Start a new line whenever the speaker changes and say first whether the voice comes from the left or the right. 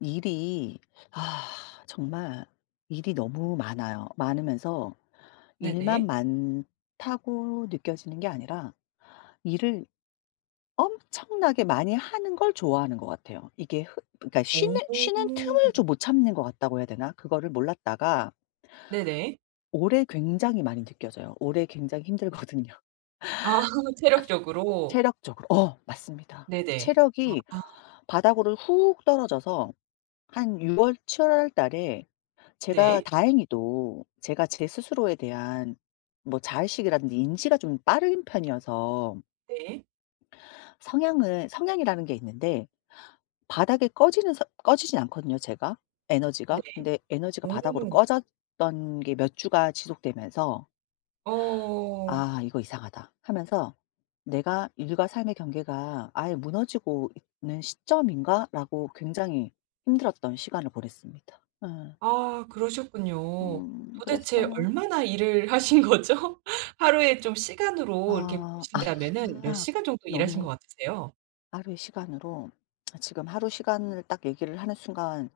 left: 일이 아 정말 일이 너무 많아요. 많으면서 일만
right: 네네.
left: 많다고 느껴지는 게 아니라 일을 엄청나게 많이 하는 걸 좋아하는 것 같아요. 이게 흐 그러니까 쉬는
right: 오.
left: 틈을 좀 못 참는 것 같다고 해야 되나? 그거를 몰랐다가
right: 네네.
left: 올해 굉장히 많이 느껴져요. 올해 굉장히 힘들거든요.
right: 아 체력적으로.
left: 체력적으로. 어 맞습니다.
right: 네네.
left: 체력이
right: 아
left: 바닥으로 훅 떨어져서 한 6월 7월 달에 제가
right: 네.
left: 다행히도 제가 제 스스로에 대한 뭐 자의식이라든지 인지가 좀 빠른 편이어서
right: 네.
left: 성향은 성향이라는 게 있는데 바닥에 꺼지는 서 꺼지진 않거든요 제가, 에너지가.
right: 네.
left: 근데 에너지가 바닥으로 꺼졌던 게 몇 주가 지속되면서
right: 오. 어.
left: '아 이거 이상하다.' 하면서 '내가 일과 삶의 경계가 아예 무너지고 있는 시점인가?'라고 굉장히 힘들었던 시간을 보냈습니다. 예.
right: 아 그러셨군요. 도대체
left: 그랬어요.
right: 얼마나 일을 하신 거죠? 하루에 좀 시간으로 이렇게
left: 아.
right: 보신다면은 몇
left: 아.
right: 시간 정도 일하신
left: 너무
right: 것 같으세요?
left: 하루의 시간으로 지금 하루 시간을 딱 얘기를 하는 순간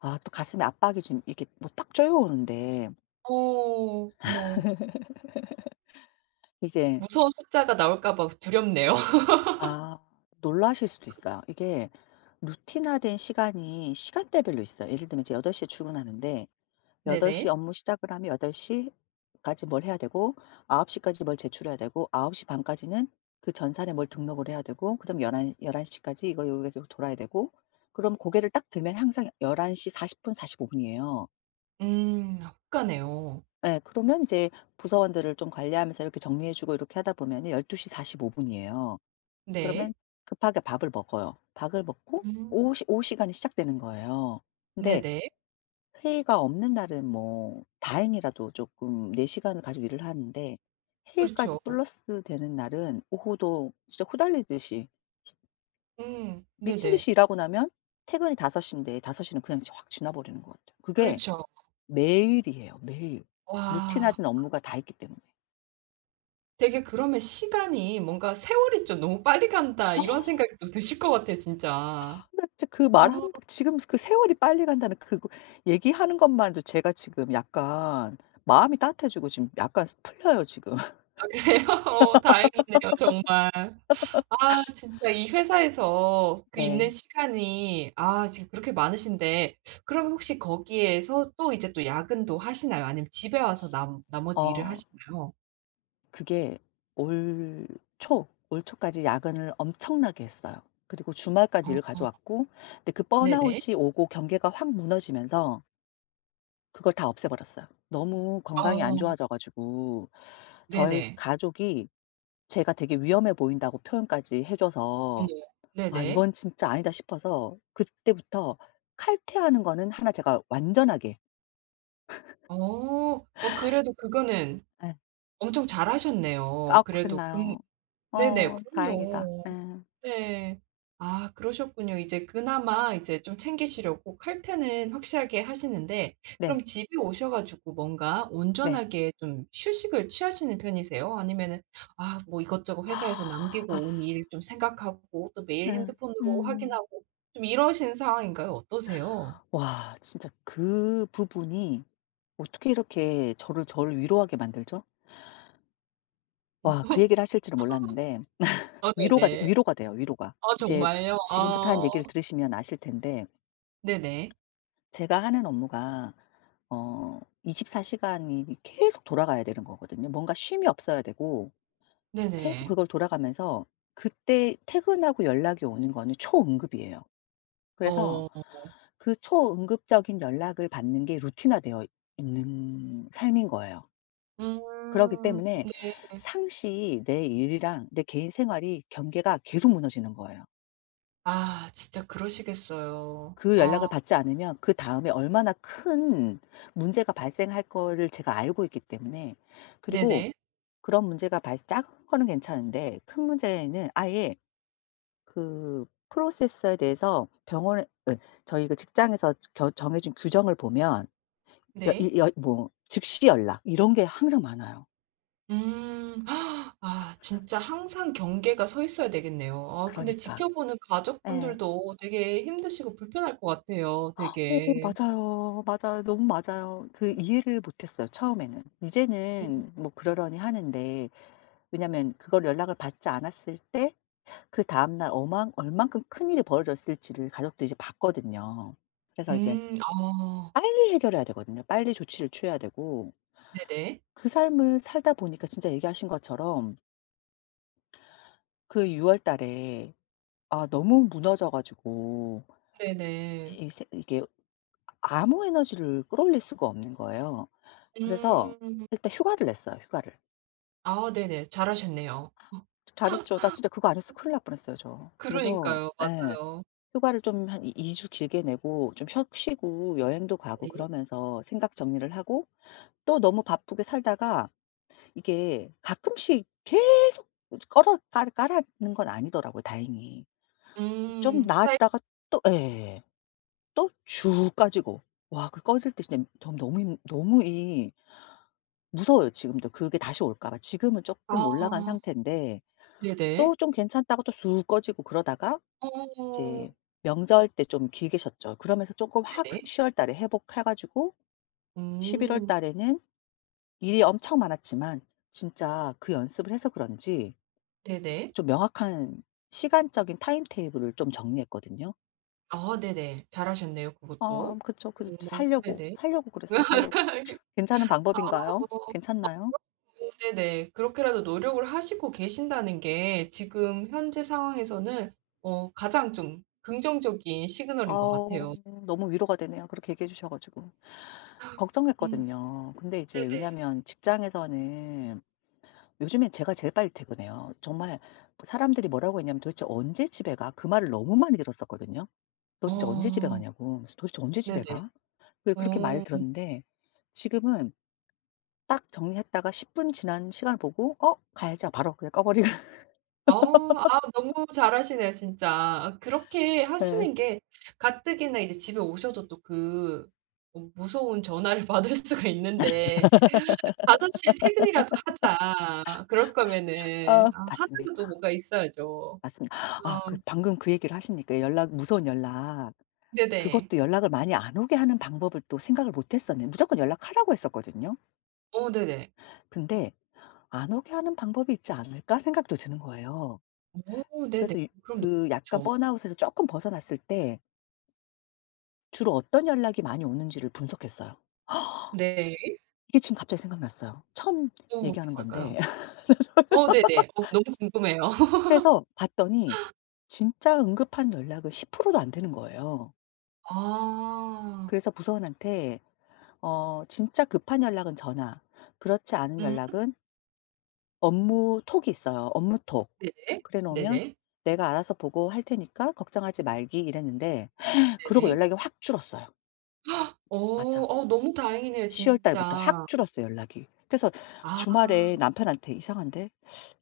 left: 아 또 가슴에 압박이 지금 이게 뭐 딱 쪼여오는데
right: 어. 어머.
left: 이제
right: 무서운 숫자가 나올까 봐 두렵네요.
left: 아 놀라실 수도 있어요. 이게 루틴화된 시간이 시간대별로 있어요. 예를 들면 이제 8시에 출근하는데 8시
right: 네네.
left: 업무 시작을 하면 8시 까지 뭘 해야 되고 9시 까지 뭘 제출해야 되고 9시 반까지는 그 전산에 뭘 등록을 해야 되고 그다음 11 열한 시 까지 이거 여기서 지 돌아야 되고 그럼 고개를 딱 들면 항상 11시 40분 45 분이에요.
right: 음. 혹가네요.
left: 예. 그러면 이제 부서원들을 좀 관리하면서 이렇게 정리해 주고 이렇게 하다 보면 열두 12시 45분 분이에요.
right: 네.
left: 그러면 급하게 밥을 먹어요. 밥을 먹고
right: 음.
left: 오후 시간이 시작되는 거예요. 근데
right: 네네.
left: 회의가 없는 날은 뭐 다행이라도 조금 내 시간을 가지고 일을 하는데 회의까지
right: 그렇죠.
left: 플러스 되는 날은 오후도 진짜 후달리듯이 시
right: 음.
left: 미친
right: 네네.
left: 듯이 일하고 나면 퇴근이 5시 인데 5시는 그냥 확 지나 버리는 것 같아요. 그게
right: 그렇죠.
left: 매일이에요, 매일.
right: 와.
left: 루틴화된 업무가 다 있기 때문에.
right: 되게 그러면 시간이 뭔가 '세월이 좀 너무 빨리 간다.'
left: 아,
right: 이런 생각이 또 드실 것 같아요 진짜.
left: 나 진짜 그 말한번
right: 어
left: 지금 그 세월이 빨리 간다는 그 얘기하는 것만 해도 제가 지금 약간 마음이 따뜻해지고 지금 약간 풀려요 지금.
right: 아 그래요? 어 다행이네요 정말. 아 진짜 이 회사에서 그 있는
left: 네.
right: 시간이 아 지금 그렇게 많으신데 그럼 혹시 거기에서 또 이제 또 야근도 하시나요? 아니면 집에 와서 남 나머지 일을
left: 어.
right: 하시나요?
left: 그게 올 올 초까지 야근을 엄청나게 했어요. 그리고 주말까지 일을
right: 어
left: 가져왔고 근데 그
right: 네네.
left: 번아웃이 오고 경계가 확 무너지면서 그걸 다 없애 버렸어요. 너무 건강이 안
right: 어
left: 좋아져 가지고 저희
right: 네네.
left: 가족이 제가 되게 위험해 보인다고 표현까지 해
right: 어머.
left: 줘서 '아
right: 네네.
left: 이건 진짜 아니다.' 싶어서 그때부터 칼퇴하는 거는 하나 제가 완전하게.
right: 어. 어 그래도 그거는
left: 예.
right: 엄청
left: 아
right: 잘하셨네요. 그래도 금
left: 그랬나요?
right: 네네.
left: 어 다행이다.
right: 그럼요.
left: 예.
right: 네. 아 그러셨군요. 이제 그나마 이제 좀 챙기시려고 칼퇴는 확실하게 하시는데
left: 네.
right: 그럼 집에 오셔 가지고 뭔가
left: 네.
right: 온전하게 좀 휴식을 취하시는 편이세요? 아니면은 아 뭐 이것저것 회사에서 남기고 온
left: 아.
right: 일 좀 생각하고 또 매일
left: 예.
right: 핸드폰으로
left: 음.
right: 확인하고 좀 이러신 상황인가요? 어떠세요?
left: 와 진짜 그 부분이 어떻게 이렇게 저를 위로하게 만들죠? 와 그 얘기를 하실 줄은 몰랐는데
right: 어 네네.
left: 위로가 돼요, 위로가.
right: 아
left: 이제
right: 정말요?
left: 지금부터
right: 아.
left: 한 얘기를 들으시면 아실 텐데
right: 네네.
left: 제가 하는 업무가 어 24 시간이 계속 돌아가야 되는 거거든요. 뭔가 쉼이 없어야 되고 계속
right: 네네.
left: 그걸 돌아가면서 그때 퇴근하고 연락이 오는 거는 초응급이에요. 그래서
right: 어.
left: 그 초응급적인 연락을 받는 게 루틴화되어 있는 삶인 거예요. 그렇기 때문에
right: 네.
left: 상시 내 일이랑 내 개인 생활이 경계가 계속 무너지는 거예요.
right: 아 진짜 그러시겠어요.
left: 그 연락을
right: 아
left: 받지 않으면 그다음에 얼마나 큰 문제가 발생할 거를 제가 알고 있기 때문에. 그리고
right: 네네.
left: 그런 문제가 발 작은 거는 괜찮은데 큰 문제는 아예 그 프로세스에 대해서 병원에 으 저희 그 직장에서 겨 정해준 규정을 보면 여
right: 네.
left: 이 여 뭐 즉시 연락 이런 게 항상 많아요.
right: 음. 아 아, 진짜 항상 경계가 서 있어야 되겠네요. 아 근데
left: 그러니까.
right: 지켜보는
left: 예.
right: 가족분들도 되게 힘드시고 불편할 것 같아요
left: 오,
right: 되게.
left: 맞아요. 맞아요. 너무 맞아요. 그 이해를 못했어요 처음에는.
right: 음.
left: 이제는 뭐 그러려니 하는데 왜냐면 그걸 연락을 받지 않았을 때 그다음 날 어만 얼만큼 큰일이 벌어졌을지를 가족들이 이제 봤거든요. 그래서 이제
right: 아
left: 빨리 해결해야 되거든요. 빨리 조치를 취해야 되고
right: 네네.
left: 그 삶을 살다 보니까 진짜 얘기하신 것처럼 그 6월 달에 아 너무 무너져 가지고
right: 네네.
left: 이 세 이게 아무 에너지를 끌어올릴 수가 없는 거예요. 그래서
right: 음.
left: 일단 휴가를 냈어요, 휴가를.
right: 아 네네. 잘하셨네요.
left: 잘했죠. 나 진짜 그거 안했었어 큰일 날 뻔했어요, 저. 그래서
right: 그러니까요.
left: 예.
right: 맞아요.
left: 휴가를 좀 한 이 2 주 길게 내고 좀 쉬 쉬고 여행도 가고
right: 네.
left: 그러면서 생각 정리를 하고 또 너무 바쁘게 살다가 이게 가끔씩 계속 깔아는 건 아니더라고요, 다행히. 좀
right: 음. 사이
left: 나아지다가 또 예. 또 쭉 까지고 와 그 꺼질 때 진짜 너무 너무 힘 너무 이 무서워요 지금도 그게 다시 올까 봐. 지금은 조금 올라간
right: 아
left: 상태인데
right: 네네.
left: 또 좀 괜찮다고 또 쑥 꺼지고 그러다가
right: 어
left: 이제 명절 때 좀 길게 쉬었죠. 그러면서 조금 확
right: 네네.
left: 10월 달에 회복해 가지고 11월
right: 음.
left: 달에는 일이 엄청 많았지만 진짜 그 연습을 해서 그런지
right: 네네.
left: 좀 명확한 시간적인 타임 테이블을 좀 정리했거든요.
right: 아 네네. 잘하셨네요
left: 어
right: 그것도.
left: 그쵸.
right: 네네.
left: 살려고 그랬어요 살려고. 괜찮은 방법인가요?
right: 어
left: 괜찮나요?
right: 네네. 그렇게라도 노력을 하시고 계신다는 게 지금 현재 상황에서는 어 가장 좀 긍정적인 시그널인 것
left: 아우
right: 같아요.
left: 너무 위로가 되네요 그렇게 얘기해 주셔 가지고.
right: 음
left: 걱정했거든요. 근데 이제
right: 네네.
left: 왜냐면 직장에서는 요즘엔 제가 제일 빨리 퇴근해요. 정말 사람들이 뭐라고 했냐면 "도대체 언제 집에 가?" 그 말을 너무 많이 들었었거든요. "너 진짜 언제 집에
right: 어
left: 가냐고." 그래서 "도대체 언제
right: 네네.
left: 집에 가?" 그렇게 말을
right: 어.
left: 들었는데 지금은 딱 정리했다가 10분 지난 시간을 보고 '어 가야지.' 바로 그냥 꺼 버리고.
right: 어 아 너무 잘하시네요 진짜. 아 그렇게
left: 예.
right: 하시는 게 가뜩이나 이제 집에 오셔도 또 그 어 무서운 전화를 받을 수가 있는데 5시에 퇴근이라도 하자. 그럴
left: 어
right: 거면은 아 하나라도
left: 맞습니다.
right: 뭔가 있어야죠.
left: 맞습니다. 아 그
right: 어
left: 방금 그 얘기를 하시니까 연락, 무서운 연락,
right: 네네.
left: 그것도 연락을 많이 안 오게 하는 방법을 또 생각을 못 했었네요. 무조건 연락하라고 했었거든요.
right: 어 네네.
left: 근데 '안 오게 하는 방법이 있지 않을까?' 생각도 드는 거예요.
right: 어 네네.
left: 그래서 이
right: 그럼 너무
left: 그 약간
right: 좋죠.
left: 번아웃에서 조금 벗어났을 때 주로 어떤 연락이 많이 오는지를 분석했어요.
right: 네.
left: 이게 지금 갑자기 생각났어요. 처음
right: 어 어떤
left: 얘기하는 건데.
right: 걸까요? 어 네네. 어 너무 궁금해요.
left: 그래서 봤더니 진짜 응급한 연락은 10%도 안 되는 거예요.
right: 아.
left: 그래서 부서원한테 어 "진짜 급한 연락은 전화. 그렇지 않은
right: 음
left: 연락은 업무 톡이 있어요, 업무 톡.
right: 네네.
left: 그래 놓으면
right: 네네.
left: "내가 알아서 보고 할 테니까 걱정하지 말기." 이랬는데 그러고
right: 네네.
left: 연락이 확 줄었어요.
right: 어
left: 맞아.
right: 어 너무 다행이네요
left: 10월 달부터 확
right: 진짜.
left: 줄었어요, 연락이. 그래서
right: 아.
left: 주말에 남편한테 "이상한데?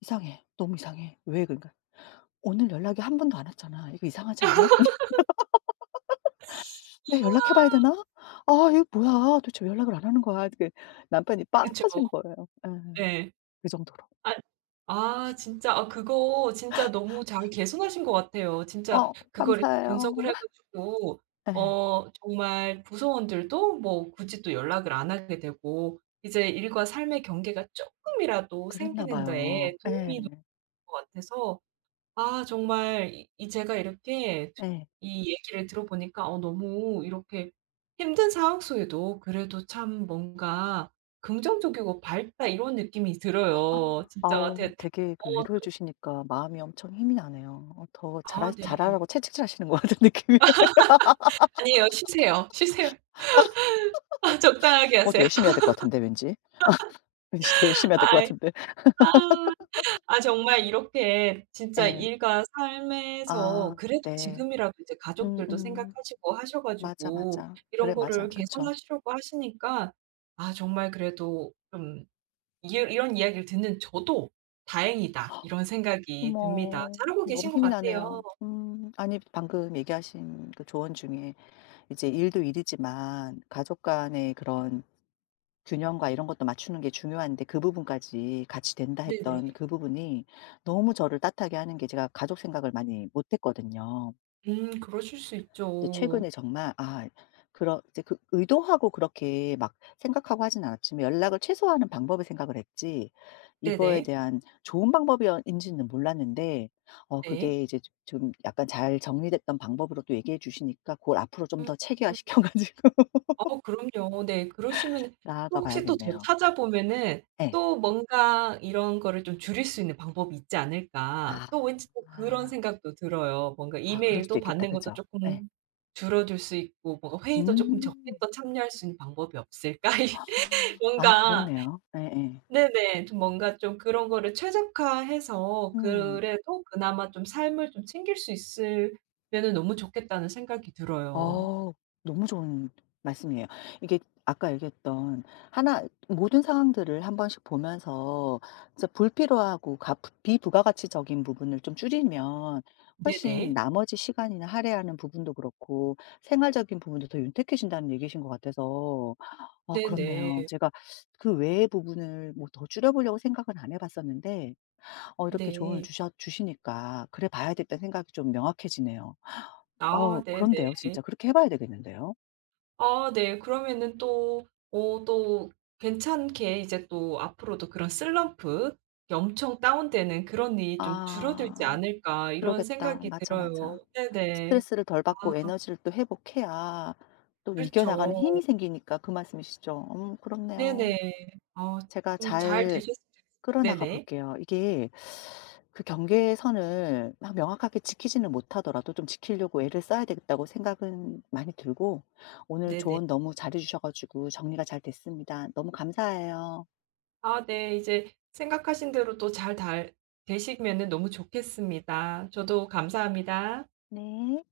left: 이상해. 너무 이상해." "왜?" 그러니까 "오늘 연락이 한 번도 안 왔잖아. 이거 이상하지 않아? 내가 연락해 봐야
right: 우와.
left: 되나? 아 이거 뭐야. 도대체 왜 연락을 안 하는 거야?" 이게 남편이 빵
right: 그쵸.
left: 터진 거예요. 예.
right: 예.
left: 그 정도로.
right: 아 아 진짜 아 그거 진짜 너무 잘 개선하신 것 같아요. 진짜
left: "어
right: 그걸 이렇게 분석을
left: 감사해요."
right: 해 가지고
left: 예.
right: 어 정말 구성원들도 뭐 굳이 또 연락을 안 하게 되고 이제 일과 삶의 경계가 쪼끔이라도
left: 그랬나
right: 생기는
left: 봐요.
right: 데에
left: 예.
right: 도움이 될 것 같아서 아 정말 이 이 제가 이렇게 드
left: 예.
right: 이 얘기를 들어보니까 어 너무 이렇게 힘든 상황 속에도 그래도 참 뭔가 긍정적이고 밝다 이런 느낌이 들어요.
left: 아,
right: 진짜
left: 아우
right: 대
left: 되게 그 위로해
right: 어
left: 주시니까 마음이 엄청 힘이 나네요. 어 더
right: 아 네.
left: 잘하라고 채찍질 하시는 것 같은 느낌이에요.
right: 아니에요. 쉬세요. 쉬세요. 아 적당하게
left: 어 더
right: 하세요.
left: 열심히 해야 될 것 같은데 왠지. 왠지 더 열심히 해야 될 것
right: 아이
left: 같은데.
right: 아 아 정말 이렇게 진짜
left: 예.
right: 일과 삶에서
left: 아
right: 그래도
left: 네.
right: 지금이라도 이제 가족들도
left: 음음.
right: 생각하시고 하셔
left: 맞아,
right: 가지고
left: 맞아.
right: 이런
left: 그래 맞아.
right: 거를
left: 그쵸.
right: 개선하시려고 하시니까 아 정말 그래도 좀 이 이런 이야기를 듣는 저도 '다행이다.' 이런 생각이 듭니다.
left: 어머
right: 잘하고
left: 너무
right: 계신 것
left: 힘이
right: 같아요.
left: 나네요. 아니 방금 얘기하신 그 조언 중에 이제 일도 일이지만 가족 간의 그런 균형과 이런 것도 맞추는 게 중요한데 그 부분까지 같이 된다
right: 네네.
left: 했던 그 부분이 너무 저를 따뜻하게 하는 게 제가 가족 생각을 많이 못 했거든요.
right: 그러실 수
left: 근데
right: 있죠.
left: 최근에 정말 아 그런 이제 그 의도하고 그렇게 막 생각하고 하진 않았지만 연락을 최소화하는 방법을 생각을 했지 이거에
right: 네네.
left: 대한 좋은 방법인지는 몰랐는데 어
right: 네.
left: 그게 이제 좀 약간 잘 정리됐던 방법으로 또 얘기해 주시니까 그걸 앞으로 좀
right: 음.
left: 더 체계화 시켜 가지고
right: 어 그럼요. 네. 그러시면은
left: 나아가
right: 혹시 또 더
left: 봐야겠네요.
right: 찾아보면은
left: 네.
right: 또 뭔가 이런 거를 좀 줄일 수 있는 방법이 있지 않을까.
left: 아.
right: 또 왠지 또 그런 생각도 들어요. 뭔가
left: 아 그럴 수도
right: 이메일도
left: 있겠다.
right: 받는 것도
left: 그죠? 예.
right: 쪼끔 줄어들 수 있고 뭔가 회의도 쪼끔 적게
left: 음.
right: 또 참여할 수 있는 방법이 없을까?
left: 아
right: 뭔가
left: 그렇네요. 예예.
right: 네네. 좀 뭔가 좀 그런 거를 최적화해서
left: 음.
right: 그래도 그나마 좀 삶을 좀 챙길 수 있으면은 너무 좋겠다는 생각이 들어요.
left: 어 너무 좋은 말씀이에요. 이게 아까 얘기했던 하나 모든 상황들을 한 번씩 보면서 진짜 불필요하고 가 비부가가치적인 부분을 좀 줄이면 훨씬
right: 네네.
left: 나머지 시간이나 할애하는 부분도 그렇고 생활적인 부분도 더 윤택해진다는 얘기신 것 같아서 아
right: 네네.
left: 그렇네요. 제가 그 외의 부분을 뭐 더 줄여 보려고 생각은 안 해 봤었는데 어 이렇게 조언을
right: 네.
left: 주셨 주시니까 '그래 봐야겠다.'는 생각이 좀 명확해지네요. 어
right: 아 네네.
left: 그런데요 진짜. 그렇게 해 봐야 되겠는데요.
right: 아 네. 그러면은 또 어 또 괜찮게 이제 또 앞으로도 그런 슬럼프 엄청 다운되는 그런 일이 좀 줄어들지
left: 아
right: 않을까 이런
left: 그러겠다.
right: 생각이
left: 맞아,
right: 들어요.
left: 맞아.
right: 네네.
left: 스트레스를 덜
right: 아
left: 받고 에너지를 또 회복해야 또
right: 그렇죠.
left: 이겨나가는 힘이 생기니까 그 말씀이시죠. 그렇네요.
right: 네네. 아
left: 제가
right: 좀 잘
left: 잘
right: 되셨으면
left: 끌어나가
right: 네네.
left: 볼게요. 이게 그 경계선을 막 명확하게 지키지는 못하더라도 좀 지키려고 애를 써야 되겠다고 생각은 많이 들고 오늘
right: 네네.
left: 조언 너무 잘해 주셔 가지고 정리가 잘 됐습니다. 너무 감사해요.
right: 아 네. 이제 생각하신 대로 또 잘 달 되시면은 너무 좋겠습니다. 저도 감사합니다.
left: 네.